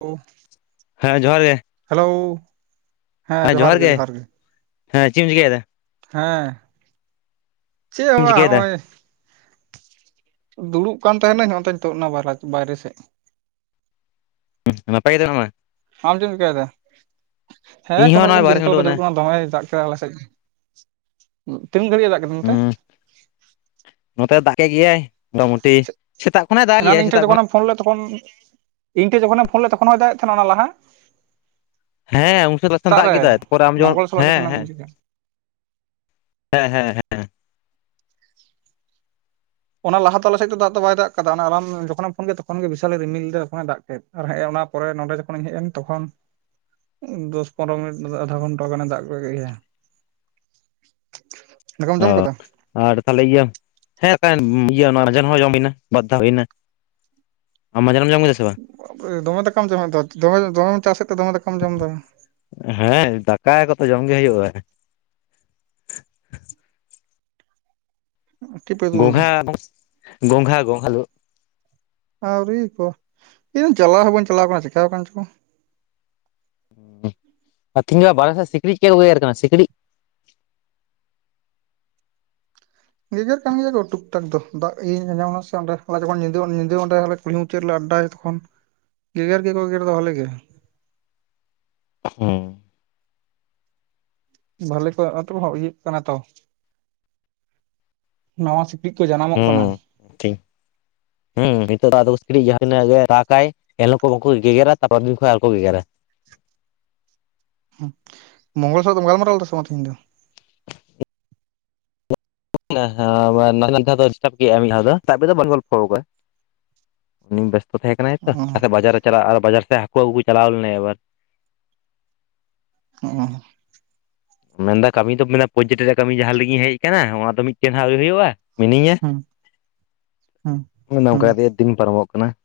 ᱳ᱾ ᱦᱮ ᱡᱚᱦᱟᱨ ᱜᱮ᱾ ᱦᱮᱞᱳᱣ᱾ ᱦᱮ ᱡᱚᱦᱟᱨ ᱜᱮ, ᱦᱮᱸ ᱪᱤᱢ ᱪᱤᱠᱟᱹᱭ ᱫᱟ? ᱦᱮᱸ ᱪᱮ ᱦᱚᱸ ᱮᱢ ᱵᱟ ᱦᱚᱸ ᱪᱤᱠᱟᱹᱭᱮᱫᱟ ᱚᱭ᱾ ᱫᱩᱲᱩᱵ ᱠᱟᱱ ᱛᱟᱦᱮᱱᱟᱹᱧ ᱦᱚ ᱚᱱᱛᱮᱧ ᱛᱳᱜ ᱱᱟ ᱵᱟᱦᱨᱮᱪ ᱵᱟᱭᱨᱮ ᱥᱮᱡ᱾ ᱩᱸᱦ ᱱᱟᱯᱟᱭ ᱜᱮᱛᱚ ᱢᱮᱱᱟᱢᱟ? ᱟᱢ ᱪᱤᱢ ᱪᱮᱠᱟᱭ ᱫᱟ? ᱦᱮᱸ ᱤᱧ ᱠᱳᱱᱳ ᱦᱚᱸ ᱱᱚᱜᱼᱚᱭ ᱨᱚᱠᱚᱢ ᱵᱟᱨᱦᱮᱧ ᱫᱤᱱᱠᱟᱞ ᱠᱚ ᱩᱰᱩᱠ ᱮᱱᱟ ᱪᱟᱞᱩᱜ ᱠᱟᱱᱟ ᱫᱚᱢᱮᱭ ᱫᱟᱜ ᱛᱚ ᱟᱞᱮ ᱥᱮᱡ ᱩᱸ ᱛᱤᱱ ᱜᱷᱟᱹᱲᱤᱡ ᱮ ᱫᱟᱜ ᱠᱟᱫᱟ ᱱᱚᱱᱛᱮ? ᱦᱩᱸ ᱱᱚᱛᱮ ᱫᱟᱜ ᱠᱮᱜ ᱜᱮᱭᱟᱭ ᱢᱚᱴᱟᱢᱚ ᱮᱱᱟᱱ ᱤᱧ ᱴᱷᱮᱡ ᱡᱚᱠᱷᱚᱱᱮᱢ ᱯᱷᱳᱱ ᱞᱮᱜ ᱛᱚᱠᱷᱚᱱ ᱤᱧ ᱴᱷᱮᱡ ᱡᱚᱠᱷᱚᱱᱮᱢ ᱯᱷᱳᱱ ᱞᱮᱫ ᱛᱚᱠᱷᱚᱱ ᱦᱚᱭ ᱫᱟᱜ ᱮᱫ ᱛᱷᱮᱱᱟ ᱚᱱᱟ ᱞᱟᱦᱟ? ᱦᱮᱸ ᱩᱱ ᱥᱮᱛᱟᱜ ᱫᱟᱜ ᱨᱮ ᱠᱮᱫᱟᱭ ᱛᱟᱨᱯᱚᱨᱮ ᱟᱢ ᱡᱚᱠᱷᱚᱱ ᱢᱚᱝᱜᱚᱞ ᱥᱟᱞᱟᱜ ᱦᱮᱸ ᱡᱚᱠᱷᱚᱱᱮᱢ ᱦᱮᱸ ᱤᱡᱟᱹ ᱠᱮᱜ᱾ ᱦᱮᱸ ᱦᱮᱸ ᱦᱮᱸ᱾ ᱚᱱᱟ ᱞᱟᱦᱟ ᱛᱚ ᱟᱞᱮ ᱥᱮᱡ ᱫᱚ ᱫᱟᱜ ᱫᱚ ᱵᱟᱭ ᱫᱟᱜ ᱟᱠᱟᱫᱟ ᱚᱱᱟ ᱨᱟᱱ ᱡᱚᱠᱷᱚᱱᱮᱢ ᱯᱷᱳᱱ ᱠᱮᱫ ᱛᱚᱠᱷᱚᱱ ᱜᱮ ᱵᱤᱥᱟᱞᱮ ᱨᱤᱢᱤᱞ ᱞᱮᱫᱟ ᱛᱚᱠᱷᱚᱱᱮ ᱫᱟᱜ ᱠᱮᱫ᱾ ᱟᱨ ᱦᱸ ᱚᱱᱟ ᱯᱚᱨᱮ ᱱᱚᱰᱮ ᱡᱚᱠᱷᱚᱱᱤᱧ ᱦᱮᱡ ᱮᱱ ᱛᱚᱠᱷᱚᱱ ᱫᱚᱥ ᱯᱚᱱᱨᱚ ᱢᱤᱱᱤᱴ ᱟᱫᱷᱟ ᱜᱷᱚᱱᱴᱟ ᱜᱟᱱᱮ ᱫᱟᱜ ᱠᱚ ᱜᱮᱭᱟ [inaudible] ᱫᱟᱠᱟᱢ ᱡᱚᱢ ᱚ ᱟᱠᱟᱫᱟ? ᱟᱨ ᱛᱟᱦᱞᱮ ᱤᱭᱟᱹ ᱦᱮᱸ ᱤᱭᱟᱹ ᱚᱱᱟᱡᱮᱱ ᱦᱚᱸ ᱡᱚᱢ ᱦᱩᱭᱱᱟ ᱵᱟᱫᱽᱫᱷᱟ ᱦᱩᱭᱱᱟ ᱟᱢ ᱢᱟᱡᱟᱱ ᱡᱚᱢᱠᱫᱟ ᱥᱮᱵᱟᱝ ᱫᱚᱢᱮ ᱫᱟᱠᱟᱢ ᱡᱚᱢᱮᱫ ᱫᱚᱢᱮ ᱫᱚᱢᱮᱢ ᱪᱟᱥᱮᱫ ᱛᱮ ᱫᱚᱢᱮ ᱫᱟᱠᱟᱢ ᱡᱚᱢ ᱮᱫᱟ ᱦᱮᱸ ᱫᱟᱠᱟᱭ ᱠᱚᱛᱚ ᱡᱚᱢ ᱜᱮ ᱦᱩᱭᱩᱜᱼᱟ ᱴᱤᱯ ᱮ ᱫᱩᱞ ᱜᱚᱝᱜᱷᱟ ᱜᱚᱝᱜᱷᱟ ᱜᱚᱝᱜᱷᱟ ᱞᱩᱜ ᱟᱹᱣᱨᱤ ᱠᱚ ᱤᱧ ᱪᱟᱞᱟᱣ ᱦᱚᱸ ᱵᱟᱹᱧ ᱪᱟᱞᱟᱣ ᱠᱟᱱᱟ ᱪᱤᱠᱟᱣᱠᱟᱱ ᱪᱚᱜᱽ ᱟᱨ ᱛᱦᱮᱧ ᱜᱟᱯᱟ ᱵᱟᱨᱮ ᱥᱮ ᱥᱤᱠᱲᱤᱡ ᱪᱮᱫ ᱠᱩ ᱜᱮᱜᱮᱨ ᱠᱟᱱᱟ ᱥᱤᱠᱲᱤᱡ ᱜᱮᱜᱮᱨ ᱠᱟᱱ ᱜᱮᱭᱟ ᱠᱚ ᱴᱩᱠ ᱴᱟᱠ ᱫᱚ ᱫᱟᱜ ᱤᱭᱟᱹᱧ ᱟᱸᱡ ᱮᱱᱟ ᱥᱮ ᱚᱸᱰᱮᱮ ᱡᱮᱚᱱ ᱧᱤᱫᱟᱹ ᱧᱤᱫᱟᱹ ᱚᱸᱰᱮ ᱠᱩᱞᱦᱤ ᱢᱩᱪᱟᱹᱫ ᱞᱮ ᱟᱰᱰᱟᱭ ᱛᱚᱠᱷᱚᱱ ᱜᱮᱜᱮᱨ ᱜᱮᱠᱚ ᱜᱮᱜᱮᱨ ᱫᱚ ᱵᱷᱟᱹᱞᱤ ᱜᱮ ᱦᱮᱸ ᱵᱷᱟᱞᱤ ᱠᱚᱨᱮ ᱟᱛᱳ ᱦᱚᱸ ᱤᱭᱟ ᱠᱟᱱᱟ ᱛᱚ ᱱᱟᱣᱟ ᱥᱤᱠᱲᱤᱡ ᱠᱚ ᱡᱟᱱᱟᱢᱚᱜ ᱠᱟᱱᱟ ᱴᱷᱤᱠ ᱦᱮᱸ ᱱᱤᱛᱚᱜ ᱫᱚ ᱟᱫᱚ ᱥᱤᱲᱤᱡ ᱡᱟᱦᱟᱸᱛᱤᱱᱟᱹ ᱫᱟᱜ ᱟᱭ ᱮᱱᱦᱚᱸ ᱵᱟᱠᱚ ᱜᱮᱜᱮᱨᱟ ᱛᱟᱨᱯᱚᱨ ᱫᱤᱱ ᱠᱷᱚᱱ ᱟᱨᱠᱚ ᱜᱮᱜᱮᱨᱟ ᱢᱚᱝᱚᱞ ᱥᱚᱣ ᱫᱚ ᱜᱟᱞ ᱢᱟ ᱨᱟᱣᱞᱫᱟᱚᱢ ᱞᱮᱫᱟᱢ ᱥᱮ ᱵᱟᱝ ᱛᱤᱦᱤᱧ ᱫᱚ [unintelligible] ᱢᱤᱫ ᱫᱷᱟᱣ [unintelligible] ᱫᱚ ᱛᱟᱨ ᱯᱚᱨ ᱫᱚ ᱵᱟᱞᱤᱧ ᱜᱚᱞᱯᱷᱚᱣᱟᱼ ᱩᱱᱤ ᱵᱮᱥᱛᱚ ᱛᱟᱦᱮᱸ ᱠᱟᱱᱟᱭ ᱛᱚ ᱦᱩᱸ ᱛᱟᱦᱚᱞᱮ ᱵᱟᱡᱟᱨᱮ ᱪᱟᱞᱟᱜᱼᱟ ᱟᱨ ᱵᱟᱡᱟᱨ ᱥᱮᱫ ᱦᱟᱹᱠᱩ ᱟᱹᱜᱩ ᱠᱚ ᱪᱟᱞᱟᱣ ᱞᱮᱱᱟᱭ ᱟᱵᱟᱨ ᱦᱮᱸ ᱢᱮᱱᱫᱟ ᱠᱟᱹᱢᱤ ᱫᱚ ᱢᱮᱱᱮ [unintelligible] ᱨᱮᱭᱟᱜ ᱠᱟᱹᱢᱤ ᱡᱟᱦᱟᱸ ᱞᱟᱹᱜᱤᱫ ᱤᱧ ᱦᱮᱡ ᱟᱠᱟᱱᱟ ᱚᱱᱟ ᱫᱚ ᱢᱤᱫᱴᱮᱱ ᱦᱸ ᱟᱹᱣᱨᱤ ᱦᱩᱭᱩᱜᱼᱟ [unintelligible] ᱦᱩᱸ ᱚᱱᱮ ᱦᱩᱸ ᱚᱱᱠᱟ ᱠᱟᱛᱮ ᱫᱤᱱ ᱯᱟᱨᱚᱢᱚᱜ ᱠᱟᱱᱟ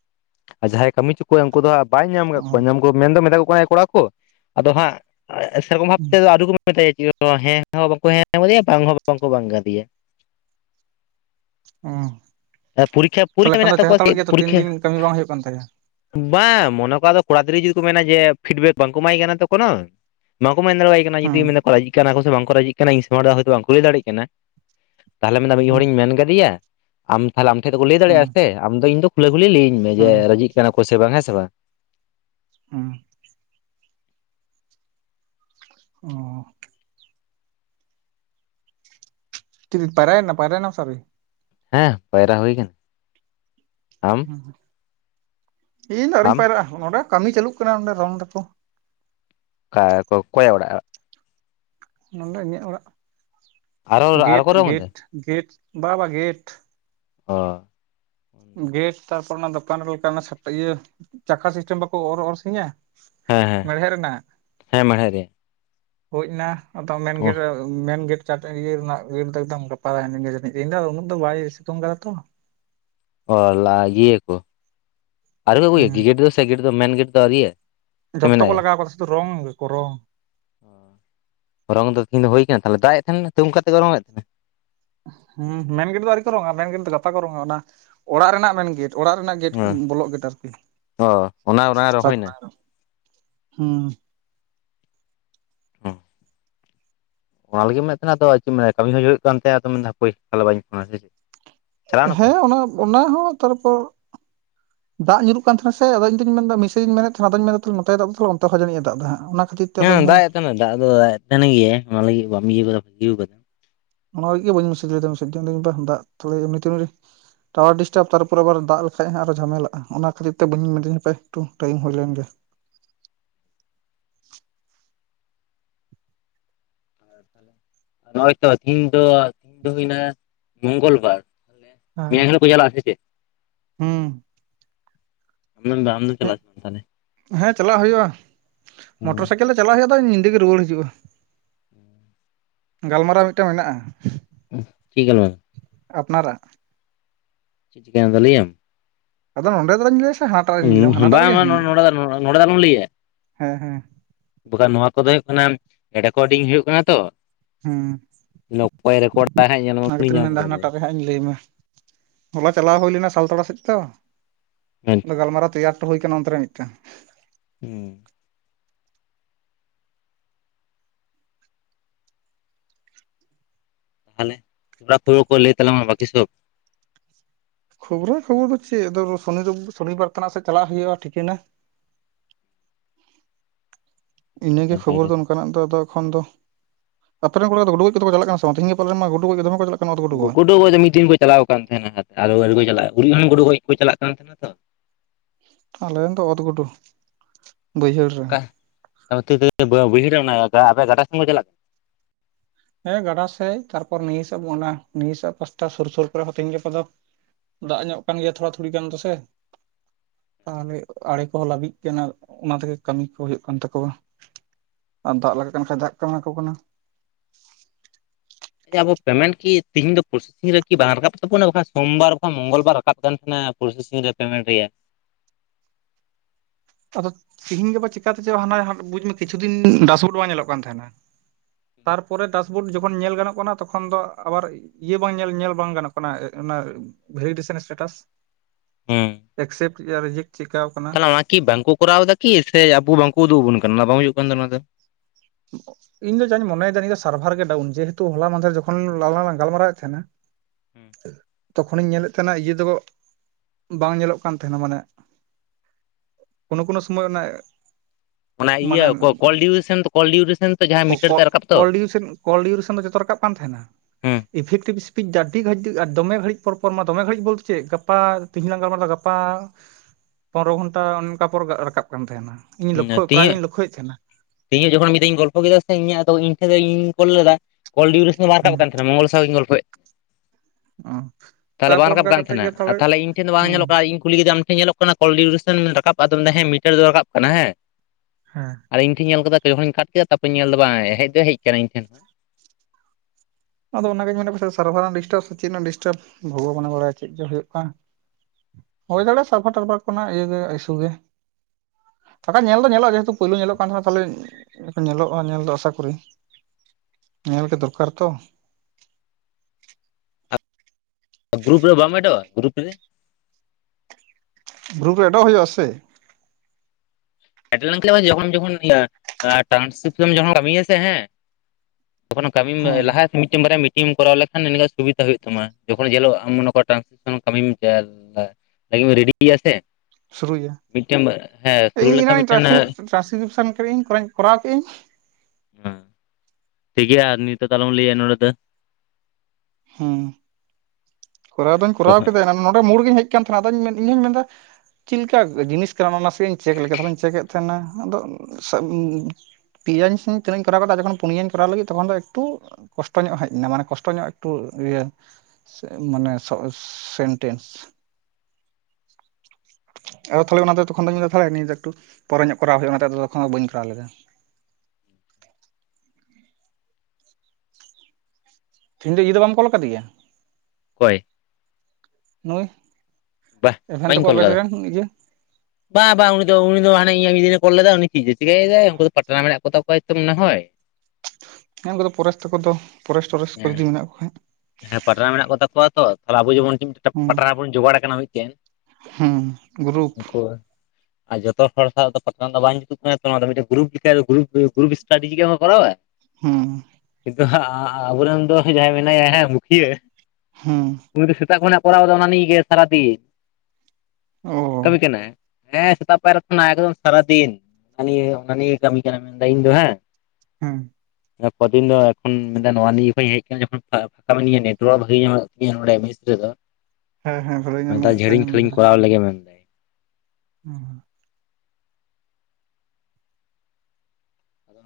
ᱟᱨ ᱡᱟᱦᱟᱸᱭ ᱠᱟᱹᱢᱤ ᱦᱚᱪᱚ ᱠᱚᱣᱟᱭ ᱩᱱᱠᱩ ᱫᱚ ᱦᱟᱸᱜ ᱵᱟᱭ ᱧᱟᱢ ᱚ ᱟᱠᱟᱫ ᱠᱚᱣᱟ ᱧᱟᱢ ᱢᱮ ᱫᱚ ᱢᱮᱛᱟ ᱠᱚ ᱠᱟᱱᱟᱭ ᱠᱚᱲᱟ ᱠᱚ ᱟᱫᱚ ᱦᱟᱸᱜ ᱥᱮᱨᱚᱠᱚᱢ ᱵᱷᱟᱵ ᱟᱼ [unintelligible] ᱪᱮᱫ ᱦᱮᱸ ᱦᱚᱸ ᱵᱟᱠᱚ ᱦᱮᱸ ᱟᱠᱟᱫᱮᱭᱟ ᱵᱟᱝ ᱦᱚᱸ ᱵᱟᱝᱠᱚ ᱵᱟᱝ ᱠᱟᱫᱮᱭᱟ ᱚ ᱯᱚᱨᱤᱠᱠᱷᱟ ᱛᱟᱦᱚᱞᱮ ᱯᱚᱨᱤᱠᱠᱷᱟ ᱮᱠᱷᱚᱱ ᱢᱮᱱᱟᱜ ᱫᱚ ᱛᱟᱠᱚᱣᱟ ᱪᱮ ᱪᱮᱦᱟᱛᱟᱲᱚᱜ ᱜᱮᱭᱟ ᱛᱚ ᱛᱤᱱ ᱯᱚᱨᱤᱠᱠᱷᱟ ᱫᱤᱱ ᱠᱟᱹᱢᱤ ᱵᱟᱝ ᱦᱩᱭᱩᱜ ᱠᱟᱱ ᱛᱟᱭᱟ ᱵᱟᱝ ᱢᱚᱱᱮ ᱠᱚᱼᱟ ᱫᱚ ᱠᱚᱲᱟ ᱜᱤᱫᱽᱨᱟᱹ ᱡᱩᱫᱤ ᱠᱚ ᱢᱮᱱᱟ ᱡᱮ ᱯᱷᱤᱰᱵᱮᱠ ᱵᱟᱝᱠᱚ ᱮᱢᱟᱭ ᱠᱟᱱᱟ ᱛᱚ ᱠᱳᱱᱚ ᱱᱚᱣᱟ ᱦᱚᱲᱠᱚ ᱢᱮᱱ ᱫᱟᱲᱮᱣᱟᱭ ᱠᱟᱱᱟ ᱦᱩᱸ ᱡᱩᱫᱤ ᱢᱮᱱᱫᱟ ᱠᱚ ᱨᱟᱡᱤ ᱠᱟᱱᱟ ᱠᱚ ᱥᱮ ᱵᱟᱝ ᱠᱚ ᱨᱟᱡᱤᱜ ᱠᱟᱱᱟ ᱤᱧ ᱥᱟᱢᱟᱝ ᱨᱮ ᱦᱚᱭᱛᱳ ᱵᱟᱝᱠᱚ ᱞᱟᱹᱭ ᱫᱟᱲᱮᱭᱟᱜ ᱠᱟᱱᱟ ᱛᱟᱦᱚᱞᱮ ᱢᱮᱱᱮᱫᱟ ᱢᱤᱫ ᱦᱚᱲᱤᱧ ᱢᱮᱱ ᱠᱟᱫᱮᱭᱟ ᱟᱢ ᱛᱟᱦᱚᱞᱮ ᱟᱢ ᱴᱷᱮᱱ ᱫᱚ ᱞᱟᱹᱭ ᱦᱩᱸ ᱫᱟᱲᱮᱭᱟᱜᱼᱟ ᱥᱮ ᱟᱢ ᱫᱚ ᱤᱧ ᱫᱚ ᱠᱷᱩᱞᱟᱹ ᱠᱷᱩᱞᱤ ᱞᱟᱹᱭᱟᱹᱧ ᱢᱮ ᱡᱮ ᱦᱩᱸ ᱨᱟᱡᱤᱜ ᱠᱟᱱᱟ ᱠᱚ ᱥᱮ ᱵᱟᱝ ᱦᱮᱸ ᱥᱮ ᱵᱟᱝ ᱦᱮᱸ ᱚ ᱛᱤ ᱯᱚᱨᱟᱭᱱᱟ ᱯᱟᱨᱟᱭᱱᱟ ᱮᱱᱟᱢ ᱥᱮ ᱟᱣᱨᱤ ᱦᱮᱸ ᱯᱟᱭᱨᱟ ᱦᱩᱭ ᱟᱠᱟᱱᱟ ᱟᱢ? ᱤᱧ ᱫᱚ ᱟᱣᱨᱤᱧ ᱟᱢ ᱯᱟᱭᱨᱟᱜᱼᱟ ᱱᱚᱸᱰᱮ ᱠᱟᱹᱢᱤ ᱪᱟᱹᱞᱩᱜ ᱠᱟᱱᱟ ᱚᱸᱰᱮ ᱨᱚᱝ ᱫᱟᱠᱚ [unintelligible] ᱚᱠᱚᱭᱟ ᱳᱲᱟ ᱱᱚᱰᱮ ᱤᱧᱟᱹᱜ ᱚᱲᱟᱜ ᱟᱨᱚ ᱟᱨᱚ ᱜᱮᱴ ᱠᱚ ᱨᱚᱝ ᱮᱫᱟ ᱜᱮᱴ ᱜᱮᱴ ᱵᱟᱵᱟ ᱜᱮᱴ ᱚ ᱜᱮᱴ ᱛᱟᱨᱯᱚᱨ ᱚᱱᱟ ᱫᱚᱠᱟᱱ ᱨᱮ ᱞᱮᱠᱟ ᱤᱭᱟᱹ ᱪᱟᱠᱷᱟ ᱥᱤᱥᱴᱮᱢ ᱵᱟᱠᱚ ᱚᱨ ᱚᱨ ᱥᱮᱧᱟ ᱦᱮᱸ ᱦᱮᱸ ᱢᱮᱲᱦᱮᱫ ᱨᱮᱱᱟᱜ ᱦᱮᱸ ᱢᱮᱲᱦᱮᱫ ᱨᱮᱭᱟᱜ ᱦᱩᱭ ᱮᱱᱟ ᱟᱫᱚ ᱚ ᱢᱮᱱᱜᱮᱴ ᱢᱮᱱ ᱜᱮᱴᱟ [unintelligible] ᱤᱭᱟᱹ ᱨᱮᱱᱟᱜ [unintelligible] ᱛᱤᱦᱤᱱ ᱫᱚ ᱩᱱᱟᱹᱜ ᱫᱚ ᱵᱟᱭ ᱥᱤᱛᱩᱝ ᱠᱟᱫᱟ ᱛᱚ ᱚ ᱞᱟᱹᱜᱤᱭᱟ ᱠᱚ ᱟᱨ ᱠᱚ ᱟᱜᱩᱭᱟ ᱦᱩᱸ ᱜᱮᱴ ᱫᱚ ᱥᱮ ᱜᱮᱴ ᱫᱚ ᱢᱮᱱ ᱜᱮᱴ ᱫᱚ ᱟᱹᱣᱤᱭᱟᱹ ᱥᱮ ᱡᱚᱛᱚ ᱠᱚ ᱢᱮᱱᱟᱜᱤᱭᱟ ᱞᱟᱜᱟᱣ ᱠᱟᱫᱟ ᱥᱩᱫᱷᱩ ᱨᱚᱝ ᱜᱮᱠᱚ ᱨᱚᱝ ᱨᱚᱝ ᱫᱚ ᱛᱤᱦᱤᱧ ᱦᱩᱭ ᱠᱟᱱᱟ ᱛᱟᱦᱚᱞᱮ ᱫᱟᱜ ᱮᱫ ᱛᱟᱦᱮᱱᱟ ᱛᱩᱵ ᱚᱱᱠᱟ ᱠᱟᱛᱮ ᱜᱮ ᱨᱚᱝ ᱮᱫ ᱛᱟᱦᱮᱱᱟ ᱦᱮᱸ ᱢᱮᱱᱜᱮᱴ ᱫᱚ ᱟᱨᱤ ᱠᱚ ᱨᱚᱝᱟ ᱢᱮᱱᱜᱮᱴ ᱫᱚ ᱜᱟᱯᱟ ᱠᱚ ᱨᱚᱝᱟ ᱚᱱᱟ ᱚᱲᱟᱜ ᱨᱮᱱᱟᱜ ᱢᱮᱱ ᱜᱮᱴ ᱚᱲᱟᱜ ᱨᱮᱱᱟᱜ ᱦᱮᱸ ᱵᱚᱞᱚᱜ ᱜᱮᱴ ᱟᱨᱠᱤ ᱚ ᱚᱱᱟ ᱚᱱᱟ ᱨᱚᱦᱚᱭᱱᱟ ᱦᱩᱸ [unintelligible] ᱚᱱᱟ ᱞᱟᱹᱜᱤᱫ ᱢᱮᱱᱮᱫ ᱛᱟᱦᱮᱱᱟ ᱟᱫᱚ ᱪᱮᱢ ᱢᱮᱱᱟ ᱠᱟᱹᱢᱤ ᱦᱚᱸ ᱦᱩᱭᱩᱜ ᱠᱟᱱ ᱛᱟᱭᱟ ᱟᱫᱚ ᱢᱮᱱ ᱦᱟᱯᱩᱭ ᱛᱟᱞᱮ ᱵᱟᱹᱧ ᱯᱷᱳᱱᱟ ᱥᱮᱪᱮᱫ ᱦᱮᱸ ᱚᱱᱟ ᱚᱱᱟ ᱦᱚᱸ ᱛᱟᱨᱯᱚᱨ [inaudible] ᱫᱟᱜ ᱧᱩᱨᱩᱜ ᱠᱟᱱ ᱛᱟᱦᱮᱱᱟ ᱥᱮ ᱟᱫᱚ ᱤᱧᱫᱩᱧ ᱢᱮᱱᱫᱟ ᱢᱮᱥᱮᱡ ᱤᱧ ᱢᱮᱱᱮᱫ ᱛᱟᱦᱮᱱᱟ ᱟᱫᱚᱧ ᱢᱮᱱᱫᱟ ᱱᱚᱛᱮᱭ ᱫᱟᱜᱫᱟ ᱚᱱᱛᱮ ᱦᱚᱸ ᱡᱟᱹᱱᱤᱡ ᱮ ᱫᱟᱜ ᱦᱟᱜ ᱚᱱᱟ ᱠᱷᱟᱹᱛᱤᱨ ᱛᱮ ᱟᱫᱚ ᱦᱮᱸ ᱤᱧᱦᱚᱧ ᱫᱟᱜ ᱮ ᱛᱟᱦᱮᱱᱟ ᱫᱟᱜ ᱫᱚ ᱫᱟᱜ ᱮ ᱛᱟᱦᱮᱱ ᱜᱮ ᱚᱱᱟ ᱞᱟᱹᱜᱤᱫ ᱵᱟᱢ ᱤᱭᱟᱹ ᱟᱠᱟᱫᱟ ᱵᱷᱟᱜᱤ ᱟᱠᱟᱫᱟ ᱚᱱᱟ ᱞᱟᱹᱜᱤᱫ ᱜᱮ ᱵᱟᱹᱧ ᱢᱮᱥᱮᱡ ᱞᱮᱫᱟ ᱢᱩᱥᱮᱡ ᱫᱚ ᱵᱟ ᱫᱟᱜ ᱛᱟᱦᱞᱮ ᱮᱢᱱᱤ ᱛᱮᱢᱱᱤ ᱴᱟᱣᱟᱨ ᱰᱤᱥᱴᱟᱯ ᱛᱟᱨᱯᱚᱨᱮ ᱟᱵᱟᱨ ᱫᱟᱜ ᱞᱮᱠᱷᱟᱡ ᱟᱨᱚ ᱡᱷᱟᱢᱮᱞᱟᱜᱼᱟ ᱚᱱᱟ ᱠᱷᱟᱹᱛᱤᱨ ᱛᱮ ᱵᱟᱹᱧ ᱢᱮ ᱢᱮᱱᱮᱫᱟᱹᱧ ᱦᱟᱯᱮ ᱮᱠᱴᱩ ᱴᱟᱭᱤᱢ ᱦᱩᱭ ᱞᱮᱱᱜᱮ [inaudible] ᱱᱚᱜᱼᱚᱭ ᱛᱚ ᱦᱤᱦᱤᱧ ᱫᱚ ᱛᱤ ᱫᱚ ᱦᱩᱭᱱᱟ ᱢᱚᱝᱜᱚᱞ ᱵᱟᱨ ᱦᱮᱸ ᱪᱟᱞᱟᱜ ᱟ ᱥᱮ ᱪᱮᱫ ᱦᱩᱸ ᱟᱢ ᱫᱚ ᱟᱢᱫᱚ ᱪ [unintelligible] ᱦᱮᱸ ᱪᱟᱞᱟᱜ ᱦᱩᱭᱩᱜᱼᱟ ᱢᱚᱴᱚᱨ ᱥᱟᱭᱠᱮᱞ ᱪᱟᱞᱟᱜ ᱦᱩᱭᱩᱜᱼᱟ ᱛᱚ ᱧᱤᱫᱟᱹ ᱜᱮ ᱨᱩᱣᱟᱹᱲ ᱦᱤᱡᱩᱜᱼᱟ ᱜᱟᱞᱢᱟᱨᱟᱣ ᱢᱤᱫᱴᱟᱝ ᱢᱮᱱᱟᱜᱼᱟ ᱪᱤ ᱜᱟᱞᱢᱟᱨᱟᱣ ᱟᱯᱱᱟᱨᱟᱜ ᱪᱮᱫ ᱪᱤᱠᱟᱹᱭᱱᱟ ᱫᱟ ᱞᱟᱹᱭᱟᱢ ᱟᱫᱚ ᱚᱰᱮ [unintelligible] ᱦᱩ ᱵᱟᱝ ᱵᱟᱝ ᱱᱚ ᱱᱚᱰᱮ ᱫᱚ ᱟᱞᱚᱢ ᱞᱟᱹᱭᱟ ᱦᱮᱸ ᱦᱮᱸ ᱵᱟᱠᱷᱟᱱ ᱱᱚᱣᱟ ᱠᱚᱫᱚ ᱦᱩᱭᱩᱜ ᱠᱟᱱᱟ ᱨᱮᱠᱚᱨᱰᱤᱝ ᱦᱩᱭᱩᱜ ᱠᱟᱱᱟ ᱛᱚ ᱦᱩᱸ ᱚᱠᱚᱭ ᱨᱮᱠᱚᱨᱫᱟ ᱠᱷᱟᱡ ᱧᱮᱞ ᱩᱱᱤ ᱧᱟᱢ ᱠᱟᱫᱟᱭ ᱟᱧ ᱞᱟᱹᱭᱟᱢᱟ ᱦᱚᱞᱟ ᱪᱟᱞᱟᱣ ᱦᱩᱭ ᱞᱮᱱᱟ ᱥᱟᱞᱛᱟᱲᱟ ᱥᱮᱫ ᱛᱚ ᱟᱪᱪᱷᱟ ᱜᱟᱞᱢᱟᱨᱟᱣ ᱛᱮᱭᱟᱨᱴᱚ ᱦᱩᱭ ᱟᱠᱟᱱᱟ ᱚᱱᱛᱮ ᱨᱮ ᱢᱤᱴᱮᱱ ᱦᱩᱸ ᱛᱟᱦᱚᱞᱮ ᱠᱷᱚᱵᱽᱨᱟ ᱠᱷᱚᱵᱚᱨ ᱠᱚ ᱞᱟᱹᱭ ᱛᱟᱞᱝᱟ ᱵᱟᱠᱤ ᱥᱚᱵᱽ ᱠᱷᱚᱵᱚᱨᱟ ᱠᱷᱚᱵᱚᱨ ᱫᱚ ᱪᱮᱫ ᱟᱚ ᱥᱚᱱᱤ ᱫᱚ ᱥᱚᱱᱤ ᱵᱟᱨ ᱛᱮᱱᱟᱜ ᱥᱮᱫ ᱪᱟᱞᱟᱜ ᱦᱩᱭᱩᱜᱼᱟ ᱴᱷᱤᱠᱟᱹᱱᱟ ᱤᱱᱟᱹᱜᱮ ᱠᱷᱚᱵᱚᱨ ᱫᱚ ᱱᱚᱠᱟ ᱚᱱᱠᱟᱱᱟᱜ ᱫᱚ ᱟᱫᱚ ᱮᱠᱷᱚᱱ ᱫᱚ ᱟᱯᱮᱨᱮ ᱠᱚᱲᱟ ᱫᱚ ᱜᱩᱰᱩ ᱜᱚᱡ ᱠᱚ ᱫᱚ ᱠᱚ ᱪᱟᱞᱟᱜ ᱠᱟᱱᱟ ᱥᱮ ᱵᱟᱝ ᱛᱤᱦᱤᱧ ᱜᱟᱯᱟ ᱞᱮᱨᱮᱱ ᱢᱟ ᱜᱩᱰᱩ ᱜᱚᱡ ᱫᱚᱢᱮ ᱠᱚ ᱠᱚᱸᱪᱟᱞᱟᱜ ᱠᱟᱱᱟ ᱜᱩᱰᱩ ᱜᱚᱡ ᱫᱚ ᱢᱤᱫ ᱫᱤᱱ ᱠᱚ ᱪᱟᱞᱟᱣ ᱠᱟᱱ ᱛᱟᱦᱮᱱᱟ ᱟᱨᱚ ᱟᱭᱹᱨᱤ ᱠᱚ ᱪᱟᱞᱟᱜᱼᱟ ᱩᱨᱤᱡ ᱦᱚᱸᱱ ᱜᱩᱰᱩ ᱜᱚᱡ ᱠᱚ ᱪᱟᱞᱟᱜ ᱠᱟᱱ ᱛᱟᱦᱮᱱᱟ ᱛᱚ ᱟᱞᱮᱨᱮᱱ ᱫᱚ ᱚᱛ ᱜᱩᱰᱩ ᱵᱟᱹᱭᱦᱟᱹᱲ ᱨᱮᱱ ᱠᱟ ᱵᱟᱹᱭᱦᱟᱹᱲ ᱨᱮ ᱚᱱᱟ ᱟᱯᱮ ᱜᱟᱰᱟ ᱥᱮᱱ ᱠᱚ ᱪᱟᱞᱟᱜ ᱠᱟᱱᱟ ᱦᱮᱸ ᱜᱟᱰᱟ ᱥᱮᱡ ᱛᱟᱨᱯᱚᱨ ᱱᱤᱭᱟᱹ ᱱᱤᱭᱟᱹ ᱥᱟᱜ ᱯᱟᱥᱴᱟ ᱥᱩᱨ ᱥᱩᱨ ᱠᱚ ᱛᱤᱦᱤᱧ ᱜᱟᱯᱟ ᱫᱚ ᱫᱟᱜ ᱧᱚᱜ ᱠᱟᱱ ᱜᱮᱭᱟ ᱛᱷᱚᱲᱟ ᱛᱷᱚᱲᱤ ᱜᱟᱱ ᱫᱚᱥᱮ ᱛᱟᱦᱚᱞᱮ ᱟᱲᱮ ᱠᱚᱦᱚᱸ ᱞᱟᱹᱵᱤᱜ ᱠᱟᱱᱟ ᱚᱱᱟ ᱛᱮᱜᱮ ᱠᱟᱹᱢᱤ ᱠᱚ ᱦᱩᱭᱩᱜ ᱠᱟᱱ ᱛᱟᱠᱚᱣᱟ ᱟᱨ ᱫᱟᱜ ᱞᱟᱜᱟ ᱠᱟᱱ ᱠᱷᱟᱡ ᱫᱟᱜ ᱠᱚ ᱮᱢᱟ ᱠᱚ ᱠᱟᱱᱟ ᱟᱵᱚ ᱯᱮᱢᱮᱱ ᱠᱤ ᱛᱮᱦᱤᱧ ᱫᱚ ᱯᱨᱚᱥᱮᱥᱤᱝ ᱨᱮ ᱠᱤ ᱵᱟᱝ ᱨᱟᱠᱟᱵ ᱛᱟᱵᱚᱱᱟ ᱵᱟᱠᱷᱟᱱ ᱥᱚᱢᱢᱟᱨ ᱵᱟᱠᱷᱟᱱ ᱢᱚᱝᱜᱚᱞ ᱵᱟᱨ ᱨᱟᱠᱟᱵ ᱠᱟᱱ ᱛᱟᱦᱮᱱᱟ ᱯᱨᱚᱥᱮᱥᱤᱝ ᱯᱮᱢᱮᱱ ᱨᱮᱭᱟᱜ ᱟᱫᱚ ᱛᱤᱦᱤᱧ ᱜᱟᱯᱟ ᱪᱤᱠᱟᱛᱮᱪᱚ ᱦᱟᱱᱟ ᱵᱩᱡ ᱢᱮ ᱠᱤᱪᱷᱩ ᱫᱤᱱ ᱰᱟᱥ ᱵᱳᱰ ᱵᱟᱝ ᱧᱮᱞᱚᱜ ᱠᱟᱱ ᱛᱟᱦᱮᱸᱱᱟ ᱛᱟᱨᱯᱚᱨᱮ ᱰᱟᱥᱵᱳᱰ ᱡᱚᱠᱷᱚᱱ ᱧᱮᱞ ᱜᱟᱱᱚᱜ ᱠᱟᱱᱟ ᱛᱚᱠᱷᱚᱱ ᱫᱚ ᱟᱵᱟᱨ ᱤᱭᱟᱹ ᱵᱟᱝ ᱧᱮᱞ ᱧᱮᱞ ᱵᱟᱝ ᱜᱟᱱᱚᱜ ᱠᱟᱱᱟ ᱚᱱᱟ ᱵᱷᱨᱤᱴᱮᱥᱚᱱ ᱮᱥᱴᱮᱴᱟᱥ ᱦᱩᱸ ᱪᱮᱠᱟᱣ ᱠᱟᱱᱟ ᱛᱟᱦᱞᱮ ᱚᱱᱟ ᱠᱤ ᱵᱟᱝᱠᱚ ᱠᱚᱨᱟᱣ ᱮᱫᱟ ᱠᱤ ᱥᱮ ᱟᱵᱚ ᱵᱟᱝᱠᱚ ᱩᱫᱩᱜ ᱟᱵᱚᱱ ᱠᱟᱱᱟ ᱵᱟᱝ ᱵᱩᱭᱩᱜ ᱠᱟᱱ ᱫᱚ ᱚᱱᱟ ᱫᱚ [inaudible] ᱤᱧ ᱫᱚ ᱡᱟᱧ ᱢᱚᱱᱭᱮᱫᱟ ᱱᱤᱭᱟᱹ ᱫᱚ ᱥᱟᱨᱵᱷᱟᱨ ᱜᱮ ᱰᱟᱣᱩᱱ ᱡᱮᱦᱮᱛᱩ ᱦᱚᱞᱟ ᱢᱟᱫᱷᱮᱨ ᱡᱚᱠᱷᱚᱱ ᱞᱟᱝ ᱜᱟᱞᱢᱟᱨᱟᱣᱮᱫ ᱛᱟᱦᱮᱸᱱᱟ ᱛᱚᱠᱷᱚᱱᱤᱧ ᱧᱮᱞᱮᱫ ᱛᱟᱦᱮᱱᱟ ᱤᱭᱟᱹ ᱫᱚ ᱵᱟᱝ ᱧᱮᱞᱚᱜ ᱠᱟᱱ ᱛᱟᱦᱮᱱᱟ ᱢᱟᱱᱮ ᱠᱳᱱᱳ ᱠᱳᱱᱳ ᱥᱚᱢᱚᱭ ᱚᱱᱮ ᱚᱱᱟ ᱤᱭᱟᱹ ᱠᱚᱞ ᱰᱤᱭᱩᱨᱮᱥᱮᱱ ᱠᱚᱞ ᱰᱤᱭᱩᱨᱮᱥᱚᱱ ᱛᱚ ᱡᱟᱦᱟᱸ ᱢᱤᱴᱟᱨ ᱛᱮ ᱨᱟᱠᱟᱵ ᱛᱚ ᱠᱚᱼᱠᱚᱼᱠᱚᱞ ᱰᱤᱭᱩᱥᱮᱱ ᱠᱚᱞ ᱰᱩᱭᱩᱨᱮᱥᱚᱱ ᱫᱚ ᱡᱚᱛᱚ ᱨᱟᱠᱟᱵ ᱠᱟᱱ ᱛᱟᱦᱮᱸᱱᱟ ᱤᱯᱷᱮᱠᱴᱤᱵᱽ ᱤᱥᱯᱤᱪ ᱫᱚ ᱟᱹᱰᱤ ᱜᱷᱟᱹᱲᱤᱡ ᱟᱨ ᱫᱚᱢᱮ ᱜᱷᱟᱹᱲᱤᱡ ᱯᱚᱨ ᱯᱚᱨ ᱢᱟ ᱫᱚᱢᱮ ᱜᱷᱟᱹᱲᱤᱡ ᱵᱚᱞᱛᱮ ᱪᱮᱫ ᱜᱟᱯᱟ ᱛᱮᱦᱮᱧ ᱞᱟᱝ ᱜᱟᱞᱢᱟᱨᱟᱣᱫᱟ ᱜᱟᱯᱟ ᱯᱚᱱᱨᱚ ᱜᱷᱚᱱᱴᱟ ᱚᱱᱠᱟ ᱯᱚᱨ ᱨᱟᱠᱟᱵ ᱠᱟᱱ ᱛᱟᱦᱮᱸᱱᱟ ᱤᱧ ᱞᱚᱠᱠᱷᱚ ᱯᱨᱟᱭᱜᱤᱧ ᱞᱚᱠᱠᱷᱚᱭᱮᱫ ᱛᱟᱦᱮᱸᱱᱟ ᱛᱮᱦᱮᱧ ᱡᱚᱠᱷᱚᱱ ᱢᱤᱫ ᱴᱤᱱ ᱤᱧ ᱜᱚᱞᱯᱚ ᱠᱮᱫᱟ ᱥᱮ ᱤᱧᱟᱹᱜ ᱛᱚ ᱤᱧ ᱴᱷᱮᱱ ᱫᱚᱧ ᱠᱚᱞ ᱞᱮᱫᱟ ᱠᱚᱞᱤᱭᱤ ᱵᱟᱝ ᱨᱟᱠᱟᱵ ᱦᱩᱸ ᱠᱟᱱ ᱛᱟᱦᱮᱸᱱᱟ ᱢᱚᱝᱜᱚᱞ ᱥᱟᱶ ᱜᱮ ᱜᱚᱞᱯᱚ ᱚ ᱛᱟᱦᱚᱞᱮ ᱵᱟᱝ ᱛᱟᱨᱯᱚᱨ ᱨᱟᱠᱟᱵ ᱚᱱᱠᱟ ᱠᱟᱱ ᱠᱟᱛᱮᱜ ᱛᱟᱦᱮᱸᱱᱟ ᱜᱮ ᱛᱟᱦᱚᱞᱮ ᱛᱟᱞᱦᱮ ᱤᱧ ᱴᱷᱮᱱ ᱫᱚ ᱵᱟᱝ ᱦᱩᱸ ᱧᱮᱞᱚᱜ ᱠᱟᱱᱟ ᱤᱧ ᱠᱩᱞᱤ ᱠᱮᱫᱟ ᱧᱮᱞᱚᱜ ᱠᱟᱱᱟ ᱠᱚᱞ ᱰᱤᱭᱩᱨᱮᱥᱚᱱ ᱨᱟᱠᱟᱵ ᱟ ᱦᱮᱸ ᱢᱤᱴᱟᱨ ᱫᱚ ᱨᱟᱠᱟᱵ ᱠᱟᱱᱟ ᱦᱮᱸ ᱦᱮᱸ ᱟᱨ ᱤᱧ ᱧᱮᱞ ᱠᱮᱫᱟ ᱡᱚᱭᱱᱤᱧ ᱠᱟᱱ ᱜᱮᱭᱟ ᱛᱟᱨᱛᱚᱨᱮ ᱧᱮᱞ ᱮ ᱵᱟᱝ ᱦᱮᱡ ᱫᱚ ᱦᱮᱡ ᱟᱠᱟᱱᱟ ᱤᱧ ᱴᱷᱮᱱ ᱦᱚᱸ ᱟᱫᱚ ᱚᱱᱟᱜᱮ ᱢᱮᱱᱮᱫ ᱠᱚ ᱥᱟᱨᱵᱟᱨ ᱨᱮ ᱰᱤᱥᱴᱟᱵᱽ ᱥᱮ ᱪᱮᱫ ᱰᱤᱥᱴᱟᱵᱽ ᱵᱷᱚᱜᱚᱵᱟᱱ ᱜᱮᱭᱟ ᱵᱟᱲᱟᱭᱟ ᱪᱮᱫ ᱪᱚ ᱦᱩᱭᱩᱜ ᱠᱟᱱ᱾ ᱦᱳᱭ ᱫᱟᱲᱮᱭᱟᱜᱼᱟ ᱥᱟᱨᱵᱟᱨ ᱛᱟᱨᱵᱟᱨ ᱠᱷᱚᱱᱟᱜ ᱤᱭᱟᱹ ᱜᱮ ᱤᱥᱩ ᱜᱮ ᱵᱟᱠᱷᱟᱡ ᱧᱮᱞ ᱫᱚ ᱧᱮᱞᱚᱜᱼᱟ ᱡᱮᱦᱮᱛᱳ ᱯᱳᱭᱞᱳ ᱧᱮᱞᱚᱜ ᱠᱟᱱ ᱛᱟᱦᱮᱸᱱᱟ ᱛᱟᱦᱞᱮ ᱧᱮᱞᱚᱜᱼᱟ ᱧᱮᱞ ᱫᱚ ᱟᱥᱟᱠᱤ ᱧᱮᱞ ᱜᱮ ᱫᱚᱨᱠᱟᱨ ᱛᱚ ᱜᱨᱩᱯ ᱨᱮ ᱵᱟᱢ ᱮᱰᱚᱼᱟ ᱜᱨᱩᱯ ᱨᱮ ᱜᱨᱩᱯ ᱨᱮ ᱮᱰᱚᱜ ᱦᱩᱭᱩᱜᱼᱟ ᱥᱮ? ᱮᱰ ᱞᱮᱱᱠᱷᱟᱱ ᱡᱚᱠᱷᱚᱱ ᱡᱚᱠᱷᱚᱱ ᱤᱭᱟᱹ ᱴᱟᱱᱥᱠᱨᱤᱯᱥᱚᱱ ᱠᱟᱹᱢᱮ ᱦᱮᱸ ᱛᱚᱠᱷᱚᱱ ᱠᱟᱹᱢᱤᱢ ᱦᱮᱸ ᱞᱟᱦᱟ ᱢᱤᱫᱴᱮᱱ ᱵᱟᱨᱭᱟ ᱢᱤᱴᱤᱝ ᱮᱢ ᱠᱚᱨᱟᱣ ᱞᱮᱠᱷᱟᱱ ᱤᱱᱟᱹᱜ ᱠᱷᱟᱱ ᱥᱩᱵᱤᱫᱷᱟ ᱦᱩᱭᱩᱜ ᱛᱟᱢᱟ ᱡᱚᱠᱷᱚᱱ ᱧᱮᱞᱚᱜᱼᱟ ᱚᱠᱟᱴᱟᱜ ᱠᱟᱹᱢᱤᱢ ᱞᱟᱹᱜᱤᱫ ᱮᱢ ᱨᱮᱰᱤᱭᱮᱫᱼᱟ ᱥᱮ ᱥᱩᱨᱩᱭᱟ ᱢᱤᱫᱴᱮᱱ ᱦᱮᱸ ᱤᱧ ᱥᱩᱨᱩ ᱮᱱᱟ ᱞᱮᱱᱠᱷᱟᱱ ᱢᱤᱫᱴᱮᱱ ᱴᱨᱟᱱᱥᱯ ᱴᱟᱱᱥᱠᱨᱤᱯᱥᱚᱱ ᱠᱟᱢᱤᱧ ᱠᱚᱨᱟᱣ ᱠᱮᱜᱼᱤᱧ ᱦᱮᱸ ᱴᱷᱤᱠ ᱜᱮᱭᱟ ᱱᱤᱛᱚᱜ ᱫᱚ ᱟᱞᱚᱢ ᱞᱟᱹᱭᱟ ᱱᱚᱸᱰᱮ ᱫᱚ ᱦᱮᱸ ᱠᱚᱨᱟᱣ ᱫᱚᱧ ᱠᱚᱨᱟᱣ ᱡᱚᱠᱷᱚᱱ ᱠᱮᱫᱟ ᱱᱚᱰᱮ ᱢᱳᱲ ᱜᱤᱧ ᱦᱮᱡ ᱠᱟᱱ ᱛᱟᱦᱮᱸᱱᱟ ᱟᱫᱚ ᱤᱧ ᱦᱚᱧ ᱢᱮᱱᱫᱟ ᱪᱮᱫ ᱞᱮᱠᱟ ᱡᱤᱱᱤᱥ ᱠᱟᱱᱟ ᱚᱱᱟ ᱱᱟᱥᱮᱭᱟᱜ ᱤᱧ ᱪᱮᱠ ᱞᱮᱠᱟ ᱛᱚ ᱤᱧ ᱪᱮᱠᱮᱫ ᱛᱟᱦᱮᱸᱱᱟ ᱟᱫᱚ ᱯᱮᱸᱭᱟ ᱡᱤᱱᱤᱥ ᱤᱧ ᱛᱤᱱᱟᱹᱜ ᱤᱧ ᱠᱚᱨᱟᱣ ᱠᱮᱫᱼᱟ ᱡᱚᱠᱷᱚᱱ ᱯᱩᱱᱤᱭᱟᱧ ᱠᱚᱨᱟᱣ ᱞᱟᱹᱜᱤᱫ ᱛᱚᱠᱷᱚᱱ ᱫᱚ ᱮᱠ ᱴᱤ ᱠᱚᱥᱴᱚ ᱧᱚᱜ ᱦᱮᱡ ᱮᱱᱟ ᱢᱟᱱ ᱠᱚᱥᱴᱚ ᱧᱚᱜ ᱴᱩ ᱤᱭᱟᱹ ᱢᱟᱱᱮ ᱥᱼᱥᱮᱱᱴᱮᱱᱥ [inaudible] ᱟᱫᱚ ᱛᱟᱦᱚᱞᱮ ᱚᱱᱟ ᱫᱚ ᱛᱚᱠᱷᱚᱱ ᱫᱚ ᱤᱧ ᱱᱤᱭᱟᱹ ᱫᱚ ᱮᱠᱴᱩ ᱯᱚᱨ ᱧᱚᱜ ᱠᱚᱨᱟᱣ ᱦᱩᱭᱩᱜᱼᱟ ᱚᱱᱟᱛᱮ ᱫᱚ ᱛᱚᱠᱷᱚᱱ ᱫᱚ ᱵᱟᱹᱧ ᱠᱚᱨᱟᱣ ᱞᱮᱫᱟ᱾ ᱛᱤᱦᱤᱧ ᱫᱚ ᱤᱭᱟᱹ ᱫᱚ ᱵᱟᱢ ᱠᱚᱞ ᱟᱠᱟᱫᱤᱧᱟ ᱚᱠᱚᱭ ᱱᱩᱭ ᱵᱟ ᱮᱵᱷᱮᱱ ᱵᱟᱹᱧ ᱛᱟᱠᱚ ᱠᱚᱞ ᱵᱮᱪ ᱠᱟᱫᱟ᱾ ᱨᱮᱱ ᱤᱭᱟᱹ ᱵᱟᱝ ᱵᱟᱝ ᱩᱱᱤ ᱫᱚ ᱩᱱᱤ ᱫᱚ ᱦᱟᱱᱮ ᱤᱧᱟᱹᱜ ᱢᱤᱫ ᱫᱤᱱᱮ ᱠᱚᱞ ᱞᱮᱫᱟ ᱩᱱᱤ ᱪᱮᱫ ᱮ ᱪᱤᱠᱟᱹᱭᱮᱫᱟᱭ ᱩᱱᱠᱩ ᱫᱚ ᱯᱟᱴᱱᱟ ᱢᱮᱱᱟᱜ ᱠᱚᱛᱟ ᱠᱟᱭ ᱢᱚᱱᱮ ᱦᱳᱭ [inaudible] ᱦᱮᱸ ᱩᱱᱠᱩ ᱫᱚ ᱯᱷᱚᱨᱮᱥ ᱛᱟᱠᱚ ᱫᱚ ᱯᱷᱚᱨᱮᱥᱴ ᱴᱚᱨᱮᱥᱴ ᱠᱚ ᱡᱩᱫᱤ ᱦᱮᱸ ᱢᱮᱱᱟᱜ ᱠᱚ ᱠᱷᱟᱱ ᱦᱮᱸ ᱯᱟᱴᱨᱟ ᱢᱮᱱᱟᱜ ᱠᱚᱛᱟᱣᱟ ᱛᱟᱦᱚᱞᱮ ᱟᱵᱚ ᱡᱮᱢᱚᱱ ᱯᱟᱴᱨᱟ ᱵᱚᱱ ᱡᱳᱜᱟᱲ ᱟᱠᱟᱱᱟ ᱢᱤᱫᱴᱮᱱ ᱦᱮᱸ ᱜᱨᱩᱯ ᱚᱠᱚᱨ ᱟᱨ ᱡᱚᱛᱚ ᱦᱚᱲ ᱥᱟᱶ ᱫᱚ ᱯᱟᱴᱱᱟᱨ ᱫᱚ ᱵᱟᱝ ᱡᱩᱛᱩᱜ ᱠᱟᱱᱟ ᱛᱚ ᱜᱨᱩᱯ ᱜᱨᱩᱯ ᱜᱨᱩᱯ ᱥᱴᱟᱰᱤ ᱪᱮᱠᱟᱭ ᱠᱚᱨᱟᱣᱟ ᱦᱮᱸ ᱱᱤᱛ ᱫᱚ ᱦᱟᱸᱜ ᱟᱵᱚᱨᱮᱱ ᱫᱚ ᱡᱟᱦᱟᱸᱭ ᱢᱮᱱᱟᱭᱟ ᱦᱮᱸ ᱢᱩᱠᱷᱤᱭᱟᱹ ᱦᱮᱸ ᱩᱱᱤ ᱫᱚ ᱥᱮᱛᱟᱜ ᱠᱷᱚᱱ ᱮ ᱠᱚᱨᱟᱣ ᱮᱫᱟ ᱚᱱᱟ ᱱᱤᱭᱟᱹ ᱜᱮ ᱥᱟᱨᱟᱫᱤᱱ ᱚ ᱠᱟᱹᱢᱤ ᱠᱟᱱᱟᱭ ᱦᱮᱸ ᱥᱮᱛᱟᱜ ᱯᱟᱭᱨᱟ ᱠᱷᱚᱱᱟᱜ ᱮᱠᱫᱚᱢ ᱥᱟᱨᱟᱫᱤᱱ ᱱᱤᱭᱮ ᱚᱱᱟ ᱱᱤᱭᱮ ᱠᱟᱹᱢᱤ ᱠᱟᱱᱟ ᱢᱮᱱᱫᱟ ᱤᱧ ᱫᱚ ᱦᱮᱸ ᱦᱮᱸ ᱠᱚᱫᱤᱱ ᱫᱚ ᱮᱠᱷᱚᱱ ᱢᱮᱱᱫᱟ ᱱᱚᱣᱟ ᱱᱤᱭᱟᱹ ᱠᱷᱚᱱ ᱤᱧ ᱦᱮᱡ ᱟᱠᱟᱱᱟ ᱡᱚᱠᱷᱚᱱ ᱛᱤᱭᱟᱹ ᱱᱮᱴᱣᱟᱨᱠ ᱵᱷᱟᱹᱜᱤ ᱧᱟᱢᱚᱜ ᱚᱱᱟᱛᱮ ᱱᱚᱰᱮ ᱢᱮᱥ ᱨᱮᱫᱚ ᱦᱮᱸ ᱦᱮᱸ ᱵᱷᱟᱞᱮ ᱧᱟᱢ ᱢᱮᱱ ᱫᱟᱭ ᱛᱟᱭ ᱡᱷᱟᱹᱲᱤᱧ ᱧᱟᱢ ᱠᱷᱟᱹᱞᱤᱧ ᱠᱚᱨᱟᱣ ᱞᱮᱜᱮ ᱢᱮᱱᱫᱟ ᱚ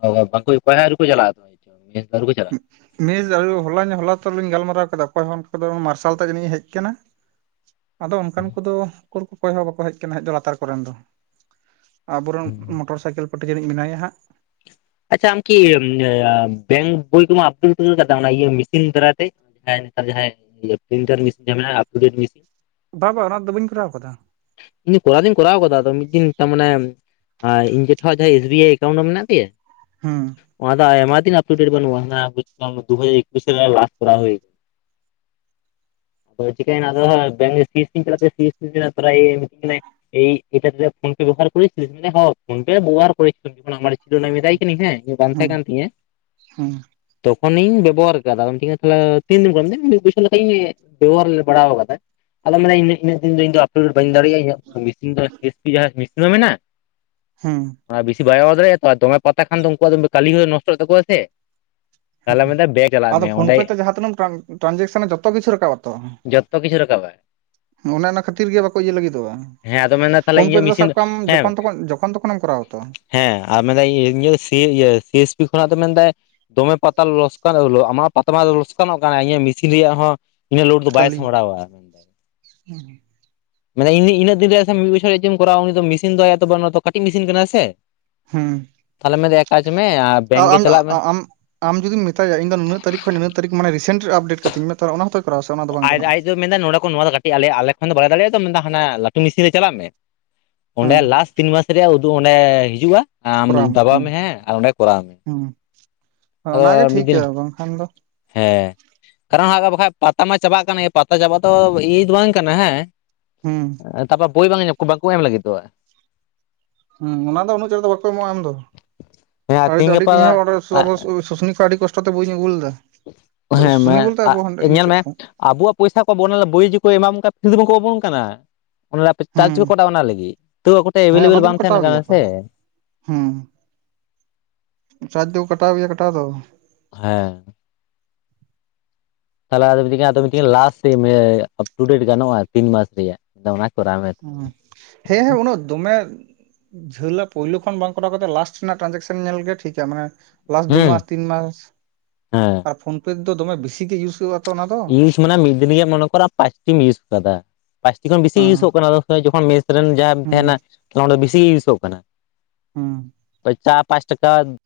ᱚ ᱵᱟᱝ ᱵᱟᱦᱟ ᱨᱮᱠᱚ ᱪᱟᱞᱟᱜᱼᱟ ᱢᱮᱥ ᱫᱚ ᱟᱹᱣᱨᱤ ᱠᱚ ᱪᱟᱞᱟᱜ ᱢᱮᱥ ᱫᱚ ᱦᱚᱞᱟ ᱦᱚᱞᱟ ᱛᱚᱞᱚᱧ ᱜᱟᱞᱢᱟᱨᱟᱣ ᱠᱮᱫᱟ ᱚᱠᱚᱭ ᱦᱚᱸ ᱫᱚ ᱢᱟᱨᱥᱟᱞ ᱛᱮ ᱡᱟᱹᱱᱤᱡ ᱤᱧ ᱦᱮᱡ ᱠᱟᱱᱟ [inaudible] ᱟᱫᱚ ᱚᱱᱠᱟᱱ ᱠᱚᱫᱚ ᱩᱠᱩᱨ ᱦᱚᱸ ᱵᱟᱠᱚ ᱦᱮᱡ ᱟᱠᱟᱱᱟ ᱞᱟᱛᱟᱨ ᱠᱚᱨᱮᱱ ᱫᱚ ᱟᱵᱚᱨᱮᱱ ᱢᱚᱴᱚᱨ ᱥᱟᱭᱠᱮᱞ ᱯᱟᱴᱤ ᱡᱟᱹᱱᱤᱡ ᱢᱮᱱᱟᱭᱟ ᱦᱟᱸᱜ ᱟᱪᱪᱷᱟ ᱟᱢᱠᱤ ᱵᱮᱝᱠ ᱵᱭ ᱠᱚᱢᱟ ᱟᱫᱩᱞ ᱠᱟᱫᱟ ᱤᱭᱟᱹ ᱢᱮᱥᱤᱱ ᱫᱟᱨᱟᱭᱛᱮ ᱡᱟᱦᱟᱸ ᱱᱮᱛᱟᱨ ᱡᱟᱦᱟᱸ ᱡᱟᱦᱟᱸ ᱴᱤᱱ ᱵᱟ ᱵᱟᱝ ᱚᱱᱟ ᱫᱚ ᱵᱟᱹᱧ ᱠᱚᱨᱟᱣ ᱟᱠᱟᱫᱟ ᱤᱧ ᱠᱚᱨᱟᱣ ᱫᱧ ᱠᱚᱨᱟᱣ ᱟᱠᱟᱫᱟ ᱟᱫᱚ ᱢᱤᱫ ᱫᱤᱱ ᱛᱟᱢᱟᱱᱮ ᱟᱨ ᱤᱧ ᱡᱮᱴᱮᱡ ᱡᱟᱦᱟᱸ ᱮᱥ ᱵᱤ ᱟᱭ ᱮᱠᱟᱩᱱᱴ ᱨᱮ ᱢᱮᱱᱟᱜ ᱛᱟᱣᱟ ᱦᱮᱸ ᱚᱱᱟ ᱫᱚ ᱟᱭᱢᱟ ᱫᱤᱱ ᱟᱯ ᱴᱩ ᱰᱮᱴ ᱵᱟᱹᱱᱩᱜ ᱫᱩ ᱦᱟᱡᱟᱨ ᱫᱩ ᱦᱟᱡᱟᱨᱟ ᱮᱠᱩᱥ ᱨᱮ ᱠᱟᱨᱟᱳ ᱦᱩᱣ ᱟᱠᱟᱱᱟ ᱟᱫᱚ ᱪᱟᱹᱭᱫᱚ ᱪᱟᱞᱟᱜᱟᱭ ᱤ ᱮᱴ ᱯᱷᱱ ᱯᱮ ᱵᱮᱵᱚᱦᱟᱨ ᱢᱟᱱᱮ ᱦᱚᱸ ᱯᱷᱱ ᱯᱮ ᱵᱮᱵᱚᱦᱟᱨ ᱡᱠᱷᱚᱱᱟᱨ ᱪᱤᱞᱢ ᱛᱟᱭ ᱦᱮᱸ ᱤᱧ ᱵᱟᱝ ᱛᱟᱦᱮᱸ ᱦᱩᱸ ᱠᱟᱱ ᱛᱤᱧᱟᱹ ᱦᱩᱸ ᱛᱚᱠᱷᱚᱱᱤᱧ ᱵᱮᱵᱚᱦᱟᱨ ᱟᱠᱟᱫᱟ ᱟᱢᱮ ᱛᱤᱱ ᱫᱤᱱ ᱠᱚᱟᱨ ᱢᱤᱫ ᱵᱩᱭᱥᱟᱹ ᱞᱮᱠᱷᱟ ᱤᱧ ᱵᱮᱵᱷᱟᱨ ᱵᱲᱟᱟᱣᱫᱟ ᱟᱫᱚᱢ ᱢᱮᱱᱟ ᱤᱱᱟᱹᱜ ᱫᱤᱱ ᱫᱚ ᱤ ᱟᱯ ᱴᱩ ᱴᱵᱟᱹ ᱫᱟᱲᱮᱭᱟᱜᱼᱟ ᱤᱧᱤᱥᱤᱱ ᱮᱥ ᱯᱤ ᱡᱟᱦᱟᱸ ᱢᱤᱥᱤᱱ ᱦᱚᱸ ᱢᱮᱱᱟᱜᱼᱟ [unintelligible] ᱦᱮᱸ ᱟᱨ ᱵᱮᱥᱤ ᱵᱟᱭ ᱮᱟᱣ ᱫᱟᱲᱮᱭᱟᱜᱼᱟ ᱛᱚ ᱟᱨ ᱫᱚᱢᱮ ᱯᱟᱛᱟ ᱠᱷᱟᱱ ᱫᱚ ᱩᱱᱠᱩᱣᱟᱜ ᱠᱟᱹᱞᱤ ᱦᱚᱸ ᱱᱚᱥᱴᱚᱜ ᱛᱟᱠᱚᱣᱟ ᱥᱮ ᱦᱮᱸ ᱛᱟᱦᱚᱞᱮ ᱢᱮᱱᱫᱟ ᱵᱮᱝᱠ ᱪᱟᱞᱟᱜ ᱢᱮ ᱟᱫᱚ ᱯᱷᱳᱱ ᱚᱸᱰᱮ ᱯᱮ ᱛᱮᱟᱸ ᱛᱤᱱᱟᱹᱜ ᱴᱨᱟᱱᱡᱮᱠᱥᱚᱱ ᱡᱚᱛᱚ ᱠᱤᱪᱷᱩ ᱨᱟᱠᱟᱵ ᱟᱛᱚ ᱛᱚ ᱠᱤᱪᱷᱩ ᱨᱟᱠᱟᱵᱟᱭ ᱚᱱᱮ ᱚᱱᱟ ᱠᱷᱟᱹᱛᱤᱨ ᱜᱮ ᱵᱟᱠᱚ ᱤᱭᱟᱹ ᱞᱟᱹᱜᱤᱫᱚᱜᱼᱟ ᱦᱮᱸ ᱟᱫᱚ ᱢᱮᱱᱫᱟ ᱛᱟᱦᱚᱞᱮ ᱯᱷᱳᱱ ᱯᱮ ᱤᱧᱟᱹᱜ ᱛᱮᱫᱚ ᱢᱮᱥᱤᱱ ᱥᱟᱵ ᱫᱚ ᱠᱟᱜ ᱢᱮ ᱦᱮᱸ ᱡᱚᱠᱷᱚᱱᱚ ᱡᱠᱷᱚᱱ ᱛᱚᱠᱷᱚᱱᱮᱢ ᱠᱚᱨᱟᱣᱟ ᱛᱚ ᱦᱮᱸ ᱟᱨ ᱢᱮᱱᱫᱟᱹᱧ ᱥᱤ ᱮᱥ ᱯᱤ ᱠᱷᱚᱱᱟᱜ ᱫᱚ ᱢᱮᱱᱫᱟᱭ ᱫᱚᱢᱮ ᱯᱟᱛᱟ ᱞᱚᱥᱠᱟᱱᱚᱜ ᱟᱢᱟᱜ ᱯᱟᱛᱟ ᱢᱟ ᱞᱚᱥᱠᱟᱱᱚᱜ ᱠᱟᱱᱟ ᱤᱧᱟᱹᱜ ᱢᱮᱥᱤᱱ ᱨᱮᱭᱟᱜ ᱦᱚᱸ ᱤᱱᱟᱹ ᱞᱳᱰ ᱫᱚ ᱵᱟᱭ ᱠᱟᱞᱤ ᱥᱟᱢᱵᱽᱲᱟᱣᱟ ᱢᱟᱱᱮ ᱤᱱᱟᱹᱜ ᱫᱤᱱ ᱨᱮ ᱢᱤᱫ ᱵᱚᱪᱷᱚᱨ ᱪᱮᱫ ᱮᱢ ᱠᱚᱨᱟᱣᱟ ᱩᱱᱤ ᱫᱚ ᱢᱮᱥᱤᱱ ᱫᱚ ᱛ ᱫᱚ ᱠᱟᱹᱴᱤᱡ ᱢᱮᱥᱤᱱ ᱠᱟᱱᱟ ᱥᱮ ᱦᱮᱸ ᱛᱟᱦᱚᱞᱮ ᱢᱮᱱᱫᱟᱣ ᱮᱠ ᱠᱟᱪ ᱢᱮ ᱟᱨ ᱵᱮᱝᱠ ᱜᱮ ᱪᱟᱞᱟᱜ ᱢᱮ ᱟᱢ ᱟᱢ ᱡᱩᱫᱤ ᱢᱮᱟᱭᱟ ᱤᱧ ᱫᱚ ᱱᱩᱱᱟᱜ ᱛᱟᱨᱤᱠ ᱨᱮᱧ ᱢᱟᱱᱮ ᱨᱮᱥᱮᱱᱴ ᱟᱯᱰᱮᱴ ᱠᱟᱛᱤᱧ ᱢᱮ ᱛᱟᱦ ᱚᱱᱟ ᱦᱚᱸᱚᱛᱭ ᱠᱚᱨᱣᱟ ᱚᱱᱟ ᱫᱚ ᱵᱟᱝ ᱜᱟᱱᱚᱜᱼᱟ ᱢᱮᱱᱫᱟᱣ ᱱᱚᱰᱮ ᱠᱷᱚᱱ ᱱᱚᱣᱟ ᱫᱚ ᱠᱟᱹᱴ ᱟᱞᱮ ᱟᱞᱮ ᱠᱷᱟᱱ ᱫᱚ ᱵᱟᱝᱞᱮ ᱫᱟᱲᱮᱼᱟ ᱛᱚ ᱢᱮᱱᱫᱟ ᱦᱟᱱᱟ ᱞᱟᱹᱴᱩ ᱢᱤᱥᱤᱱ ᱨᱮ ᱪᱟᱞᱟᱜ ᱢᱮ ᱚᱸᱰᱮ ᱦᱮᱸ ᱞᱟᱥᱴ ᱛᱤᱱ ᱢᱟᱥ ᱨᱮᱭᱟᱜ ᱩᱫᱩᱜ ᱚᱸᱰᱮ ᱦᱤᱡᱩᱜᱼᱟ ᱟᱢ ᱠᱚᱨᱟᱣ ᱫᱟᱵᱟᱣ ᱦᱩᱸ ᱢᱮ ᱦᱮᱸ ᱟᱨ ᱚᱸᱰᱮ ᱠᱚᱨᱟᱣ ᱢᱮ ᱦᱩᱸ ᱟᱫᱚ ᱚᱱᱟᱜᱮ ᱢᱤᱫ ᱴᱷᱤᱠ ᱫᱤᱱ ᱜᱮᱭᱟ ᱵᱟᱝᱠᱷᱟᱱ ᱫᱚ ᱦᱮᱸ ᱠᱟᱨᱚᱱ ᱵᱟᱠᱷᱟ ᱯᱟᱛᱟ ᱢᱟ ᱪᱟᱵᱟᱜ ᱠᱟᱱᱟ ᱯᱟᱛᱟ ᱪᱟᱵᱟᱜ ᱫᱚ ᱤᱭᱟᱹ ᱫᱚ ᱵᱟᱝ ᱠᱟᱱᱟ ᱦᱮᱸ ᱦᱩᱸ ᱛᱟᱯᱚᱨ ᱵᱳᱭ ᱵᱟᱝᱠ ᱮᱢ ᱞᱟᱹᱜᱤᱫᱚᱜ ᱦᱮᱸ ᱚᱱᱟ ᱫᱚ ᱩᱱᱟᱹᱜ ᱪᱮᱦ ᱫᱚ ᱵᱟᱠᱚᱮ ᱮᱢᱚᱜᱼᱟ ᱮᱢ ᱫᱚ ᱦᱮᱸ ᱟᱹᱰᱤ ᱛᱤᱦᱤᱧ ᱟᱹᱰᱤ ᱛ ᱤᱧᱦ ᱜᱟᱯᱟ ᱦᱚᱸ ᱟ ᱥᱩᱥᱱᱤ ᱠᱷᱚᱱ ᱟᱹᱰᱤ ᱠᱚᱥᱴᱚ ᱛᱮ ᱵᱳᱣ ᱟᱜᱩ ᱞᱮᱫᱟ ᱦᱮᱸ ᱢᱮ ᱥᱩᱥᱱᱤ ᱵᱚᱞᱛᱮ ᱟᱵᱚ ᱦᱟᱸᱰᱮ ᱤᱭᱟᱹ ᱧᱮᱞ ᱴᱷᱮᱡ ᱢᱮ ᱠᱷᱚᱱ ᱟᱵᱚᱣᱟᱜ ᱯᱚᱭᱥᱟ ᱠᱚᱵᱚᱱ ᱚᱱᱟ ᱵᱳᱤᱡᱤ ᱠᱚ ᱮᱢᱟᱢᱚᱱ ᱠᱟᱱᱟ ᱯᱷᱤᱨᱤ ᱫᱚ ᱵᱟᱠ ᱮᱢᱟᱢ ᱠᱟᱱᱟ ᱚᱱᱟ ᱪᱟᱨ ᱦᱩᱸ ᱠᱚ ᱠᱟᱴᱟᱣ ᱚᱱᱟ ᱞᱟᱹᱜᱤᱫ ᱛᱚ ᱟᱠᱚᱴᱮᱱ ᱮᱵᱮᱞᱮᱵᱮᱞ ᱵᱟᱝ ᱛᱟᱦᱮᱱᱟ ᱠᱟᱱᱟ ᱥᱮ ᱦᱮᱸ ᱪᱫᱽ ᱫᱚᱣ ᱠᱟᱴᱟᱣ ᱜᱮᱣᱟ ᱠᱟᱴᱟᱣ ᱫᱚ ᱦᱮᱸ ᱛᱟᱦᱚᱞᱮ ᱟᱫ ᱟᱫᱣ ᱢᱤᱛᱤᱧ ᱠᱟᱱᱟ ᱠᱟᱫ ᱟᱯ ᱴᱩᱰᱮᱴ ᱜᱟᱱᱚᱜᱼᱟ ᱛᱤᱱ ᱢᱟᱥ ᱨᱮᱭᱟᱜ ᱚᱱᱟ ᱠᱚᱨᱟᱣ ᱢᱮ ᱛᱟᱦᱚᱞᱮ ᱦᱮᱸ ᱦᱮᱸ ᱩᱱᱟᱜ ᱫᱚᱢᱮ ᱡᱷᱟᱹᱞᱟ ᱯᱳᱭᱞᱳ ᱠᱷᱚᱱ ᱵᱟᱝ ᱠᱚᱨᱟᱣ ᱠᱟᱛᱮ ᱞᱟᱥᱴ ᱨᱮᱱᱟᱜ ᱴᱨᱟᱱᱡᱮᱠᱥᱚᱱ ᱧᱮᱞ ᱜᱮ ᱴᱷᱠᱟ ᱢᱟᱱᱮ ᱞᱟᱥ ᱫᱩᱢᱟᱥ ᱦᱩᱸ ᱛᱤᱱᱢᱟᱥ ᱦᱮᱸ ᱟᱨ ᱯᱷᱳᱱ ᱯᱮ ᱛᱮᱫᱚ ᱫᱚᱢᱮ ᱵᱮᱥᱤ ᱜᱮ ᱤᱭᱩᱥ ᱦᱩᱭᱩᱜᱼᱟ ᱛᱚ ᱚᱱᱟ ᱫᱚ ᱤᱭᱩᱥ ᱢᱟᱱᱮ ᱢᱤᱫ ᱫᱤᱱ ᱜᱮ ᱢᱚᱱᱮ ᱠᱚᱨ ᱟ ᱯᱟᱸᱪᱴᱤᱢ ᱤᱭᱩᱤᱥ ᱟᱠᱟᱫᱟ ᱯᱟᱥᱴᱤ ᱠᱷᱚᱱ ᱵᱮᱥᱤ ᱦᱮᱸ ᱤᱭᱩᱥᱚᱜ ᱠᱟᱱᱟ ᱡᱚᱠᱷᱚᱱ ᱢᱮᱥ ᱨᱮᱱ ᱡᱟᱦᱟᱸ ᱦᱩᱸ ᱛᱟᱦᱮᱱᱟ ᱛ ᱚᱸᱰᱮ ᱵᱮᱥᱤᱜ ᱜᱮ ᱤᱭᱩᱥᱚᱜ ᱠᱟᱱᱟ ᱦᱩᱸ ᱯᱚᱭᱪᱟ ᱯᱟᱸᱪ ᱴᱟᱠᱟ